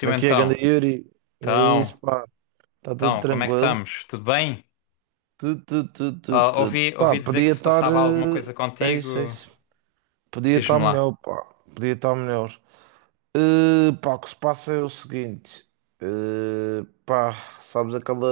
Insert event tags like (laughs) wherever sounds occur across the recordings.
Como é que é, ganda Yuri? É então, isso, pá. Está tudo então, como é que tranquilo? estamos? Tudo bem? Tudo, tudo, tudo, tudo, Ah, tudo. ouvi, Pá, ouvi dizer que podia se estar. passava alguma coisa É isso, é contigo, isso. Podia estar diz-me lá. melhor, pá. Podia estar melhor. Pá, o que se passa é o seguinte. Pá, sabes aquela.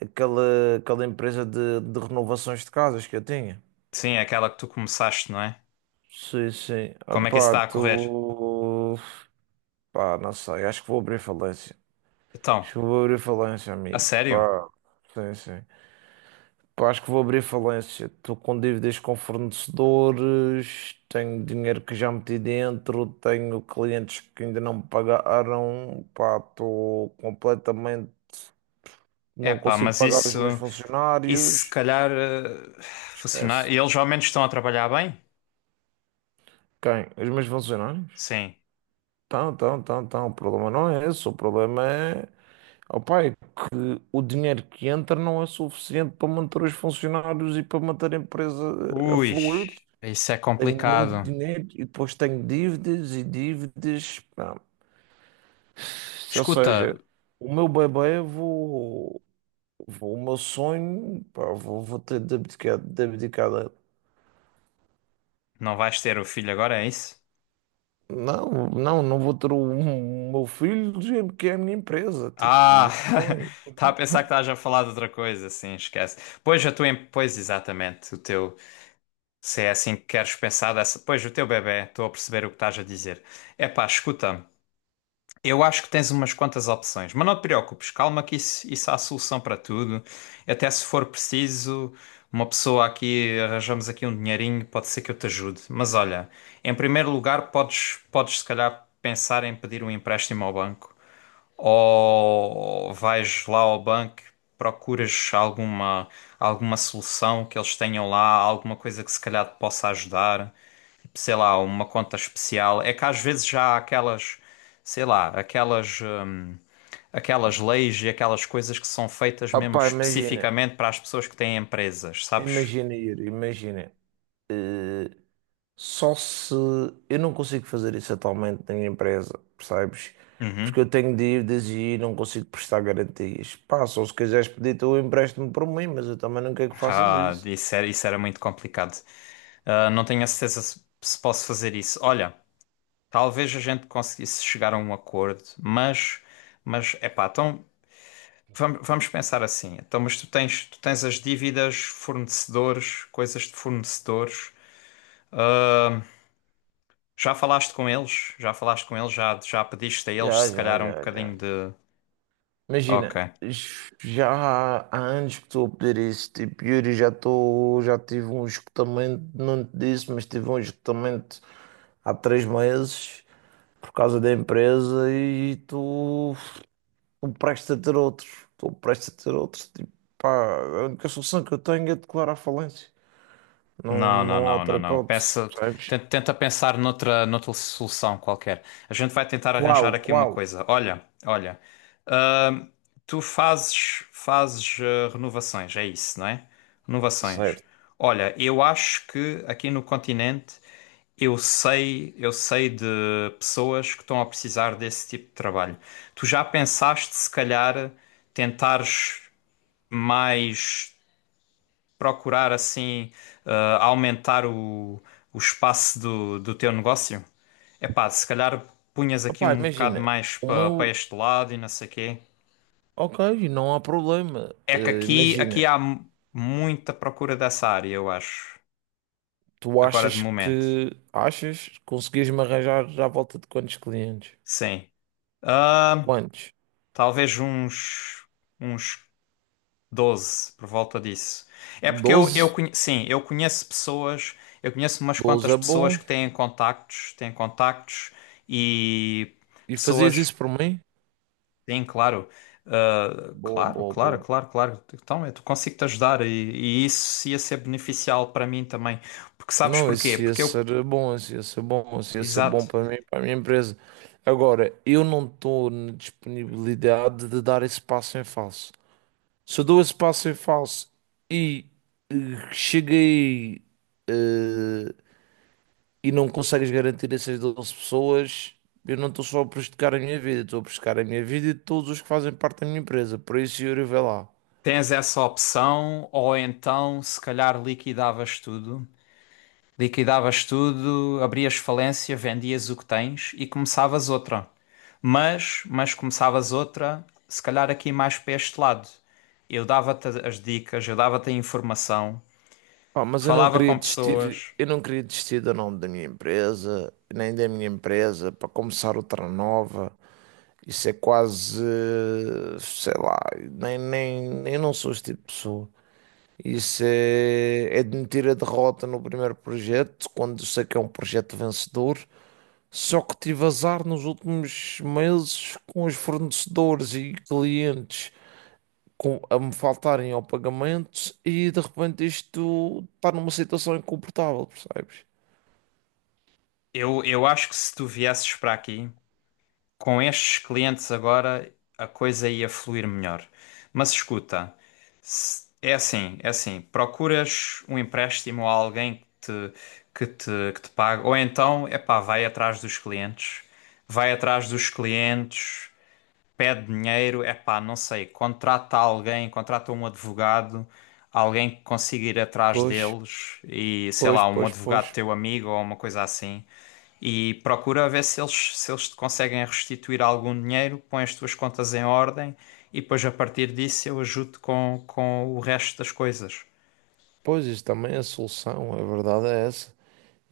Aquela empresa de renovações de casas que eu tinha? Sim, é aquela que tu começaste, não é? Sim, sim. Ah, Como é que isso pá, está a correr? tu. Pá, não sei. Acho que vou abrir falência. Acho Então, que vou abrir falência, a amigo. sério? Pá, sim, sim. Pá, acho que vou abrir falência. Estou com dívidas com fornecedores, tenho dinheiro que já meti dentro, tenho clientes que ainda não me pagaram. Pá, estou completamente. Não Epá, consigo mas pagar os isso, meus isso se funcionários. calhar eh, funcionar. Esquece. E eles ao menos estão a trabalhar bem? Quem? Os meus funcionários? Sim. Então. O problema não é esse. O problema é. Ó pai, o dinheiro que entra não é suficiente para manter os funcionários e para manter a empresa a Ui, fluir. isso é Tenho muito complicado. dinheiro e depois tenho dívidas e dívidas. Pá. Ou Escuta, seja, o meu bebê, eu vou, o meu sonho, pá, vou ter de abdicar da- não vais ter o filho agora, é isso? Não, não, não vou ter o meu filho, gente, que é a minha empresa. Tipo, o Ah, meu sonho. (laughs) estava a pensar que estás a falar de outra coisa, sim, esquece. Pois, pois exatamente, o teu, se é assim que queres pensar dessa, pois o teu bebé, estou a perceber o que estás a dizer. Epá, escuta, eu acho que tens umas quantas opções, mas não te preocupes, calma que isso há solução para tudo. Até se for preciso, uma pessoa aqui, arranjamos aqui um dinheirinho, pode ser que eu te ajude. Mas olha, em primeiro lugar, podes se calhar pensar em pedir um empréstimo ao banco ou vais lá ao banco, procuras alguma, alguma solução que eles tenham lá, alguma coisa que se calhar te possa ajudar, tipo, sei lá, uma conta especial. É que às vezes já há aquelas, sei lá, aquelas, aquelas leis e aquelas coisas que são feitas Ah, mesmo pá, imagina, especificamente para as pessoas que têm empresas, sabes? imagina ir, imagina. Só se eu não consigo fazer isso atualmente na minha empresa, percebes? Porque Uhum. eu tenho de dívidas e não consigo prestar garantias. Pá, só se quiseres pedir tu empréstimo para mim, mas eu também não quero que faças Ah, isso. Isso era muito complicado. Ah, não tenho a certeza se posso fazer isso. Olha. Talvez a gente conseguisse chegar a um acordo, mas epá, então vamos pensar assim. Então, mas tu tens as dívidas, fornecedores, coisas de fornecedores. Ah, já falaste com eles? Já falaste com eles? Já, já pediste a eles Já, se já, calhar um já, já. bocadinho de. Ok. Imagina, já há anos que estou a pedir isso. Tipo, Yuri, já estou, já tive um esgotamento, não te disse, mas tive um esgotamento há três meses por causa da empresa e tu. Estou prestes a ter outros. Estou prestes a ter outros. Tipo, pá, a única solução que eu tenho é declarar falência. Não, Não, não, não há não, outra não, não. hipótese, Pensa, percebes? tenta, tenta pensar noutra, noutra solução qualquer. A gente vai tentar arranjar Qual? aqui uma Qual? coisa. Olha, olha. Tu fazes, fazes renovações, é isso, não é? Renovações. Certo. Olha, eu acho que aqui no continente eu sei de pessoas que estão a precisar desse tipo de trabalho. Tu já pensaste se calhar tentares mais procurar assim eh, aumentar o espaço do teu negócio? Epá, se calhar punhas aqui Opá, um bocado imagina, mais o para meu. este lado e não sei quê. Ok, não há problema. É que aqui, aqui Imagina, há mu- muita procura dessa área, eu acho. tu Agora de achas momento. que. Achas conseguias-me arranjar à volta de quantos clientes? Sim. Ah, Quantos? talvez uns, uns 12 por volta disso. É porque eu Doze, conhe- sim, eu conheço pessoas, eu conheço umas doze quantas é pessoas bom. que têm contactos e E fazias pessoas isso por mim? têm, claro. Ah, Boa, claro, boa, claro, boa. claro, claro. Então, eu consigo te ajudar e isso ia ser beneficial para mim também. Porque sabes Não, porquê? isso ia Porque eu. ser bom, isso ia ser bom, isso ia ser bom Exato. para mim, para a minha empresa. Agora, eu não estou na disponibilidade de dar esse passo em falso. Se eu dou esse passo em falso e cheguei eh, e não consegues garantir essas 12 pessoas, eu não estou só a prejudicar a minha vida, estou a prejudicar a minha vida e de todos os que fazem parte da minha empresa. Por isso, Yuri, vê lá. Tens essa opção, ou então, se calhar, liquidavas tudo. Liquidavas tudo, abrias falência, vendias o que tens e começavas outra. Mas começavas outra, se calhar aqui mais para este lado. Eu dava-te as dicas, eu dava-te a informação, Pá, mas eu não falava queria com desistir, pessoas. eu não queria desistir do nome da minha empresa, nem da minha empresa, para começar outra nova. Isso é quase, sei lá, nem, eu não sou este tipo de pessoa. Isso é, é admitir a derrota no primeiro projeto, quando eu sei que é um projeto vencedor. Só que tive azar nos últimos meses com os fornecedores e clientes a me faltarem ao pagamento e de repente isto está numa situação incomportável, percebes? Eu acho que se tu viesses para aqui, com estes clientes agora a coisa ia fluir melhor. Mas escuta, se- é assim, procuras um empréstimo a alguém que te, que te pague, ou então, epá, vai atrás dos clientes, vai atrás dos clientes, pede dinheiro, é pá, não sei, contrata alguém, contrata um advogado, alguém que consiga ir atrás Pois, deles e sei pois, lá, um pois, advogado pois. teu amigo ou uma coisa assim. E procura ver se eles, se eles te conseguem restituir algum dinheiro, põe as tuas contas em ordem e depois a partir disso eu ajudo com o resto das coisas. Pois, isso também é a solução, a verdade é essa.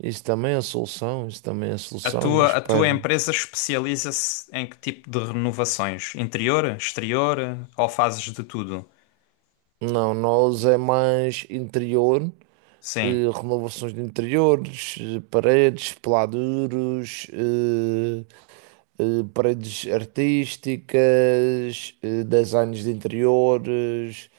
Isso também é a solução, isso também é a solução e A tua espero. empresa especializa-se em que tipo de renovações? Interior, exterior ou fazes de tudo? Não, nós é mais interior, Sim, renovações de interiores, paredes, peladuros, paredes artísticas, designs de interiores,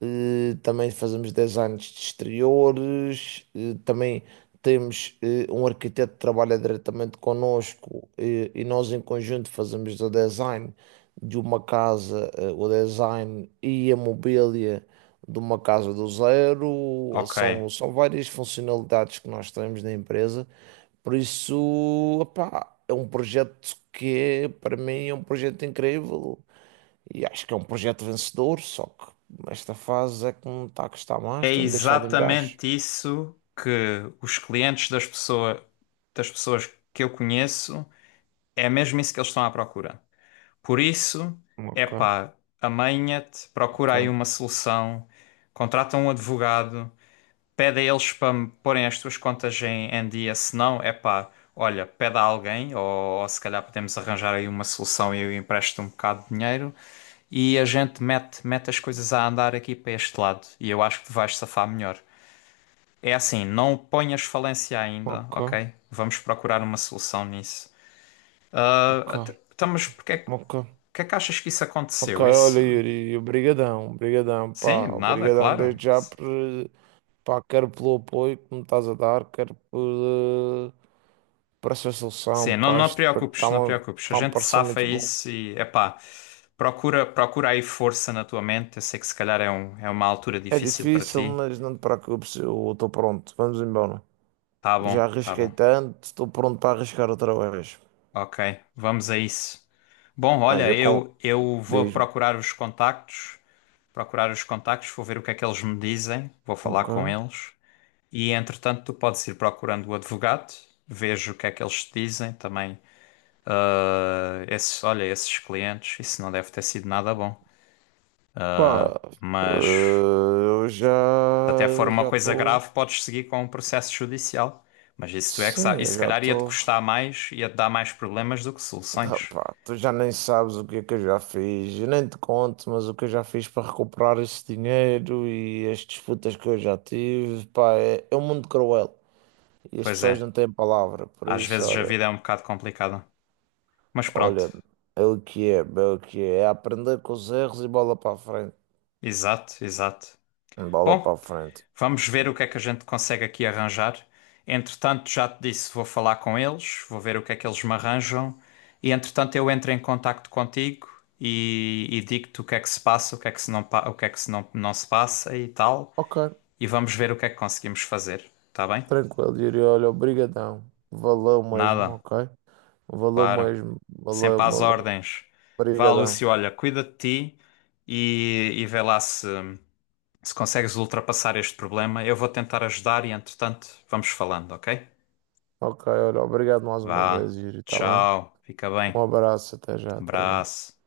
também fazemos designs de exteriores, também temos um arquiteto que trabalha diretamente connosco e nós em conjunto fazemos o design de uma casa, o design e a mobília de uma casa do zero, ok. são várias funcionalidades que nós temos na empresa, por isso, opá, é um projeto que para mim é um projeto incrível e acho que é um projeto vencedor, só que esta fase é que me está a custar mais, É tem-me deixado em baixo. exatamente isso que os clientes das pessoa- das pessoas que eu conheço, é mesmo isso que eles estão à procura. Por isso, é Ok, pá, amanha-te, procura aí ok, uma solução, contrata um advogado, pede a eles para me porem as tuas contas em, em dia, se não, é pá, olha, pede a alguém, ou se calhar podemos arranjar aí uma solução e eu empresto um bocado de dinheiro e a gente mete, mete as coisas a andar aqui para este lado e eu acho que te vais safar melhor. É assim, não ponhas falência ainda, ok, ok? Vamos procurar uma solução nisso. Ah, ok, até- então, mas porque é, que ok. que é que achas que isso Ok, aconteceu? olha, Isso. Yuri, obrigadão, obrigadão, Sim, pá, de nada, obrigadão claro. desde já por, pá, quero pelo apoio que me estás a dar, quero por, parece a solução, Sim, não, pá, não te isto preocupes, não te está-me preocupes. A tá gente parecendo safa muito bom. isso e, epá, procura, procura aí força na tua mente. Eu sei que se calhar é, um, é uma altura É difícil para difícil, ti. mas não te preocupes, eu estou pronto. Vamos embora. Tá bom, Já tá arrisquei bom. tanto, estou pronto para arriscar outra vez. Ok, vamos a isso. Bom, Aí olha, eu com. eu vou Diz-me. procurar os contactos. Procurar os contactos, vou ver o que é que eles me dizem, vou falar Ok. com eles e entretanto tu podes ir procurando o advogado, vejo o que é que eles te dizem também. Eh, esses, olha, esses clientes, isso não deve ter sido nada bom, Pá, mas se eu já. até for Eu uma já coisa estou. grave, podes seguir com um processo judicial. Mas isso tu é que sabe. Sim, Isso eu se já calhar ia-te estou. custar mais, ia-te dar mais problemas do que Ah, soluções. pá, tu já nem sabes o que é que eu já fiz. Eu nem te conto, mas o que eu já fiz para recuperar esse dinheiro e as disputas que eu já tive, pá, é, é um mundo cruel. E as Pois pessoas é, não têm palavra, por às isso, vezes a olha, vida é um bocado complicada. Mas pronto, olha, é o que é, é o que é, é aprender com os erros e bola para a frente, exato, exato. bola para Bom, a frente. vamos ver o que é que a gente consegue aqui arranjar. Entretanto, já te disse, vou falar com eles, vou ver o que é que eles me arranjam. E entretanto, eu entro em contacto contigo e digo-te o que é que se passa, o que é que se não, pa- o que é que se não, não se passa e tal. Ok, E vamos ver o que é que conseguimos fazer, tá bem? tranquilo, Yuri, olha, obrigadão, valeu mesmo, Nada, ok? Valeu claro. mesmo, Sempre valeu, às valeu, ordens. Vá, obrigadão. Lúcio, olha, cuida de ti e vê lá se, se consegues ultrapassar este problema. Eu vou tentar ajudar e entretanto, vamos falando, ok? Ok, olha, obrigado mais uma Vá, vez, Yuri, tá bem? tchau, fica Um bem. abraço, até já, até já. Abraço.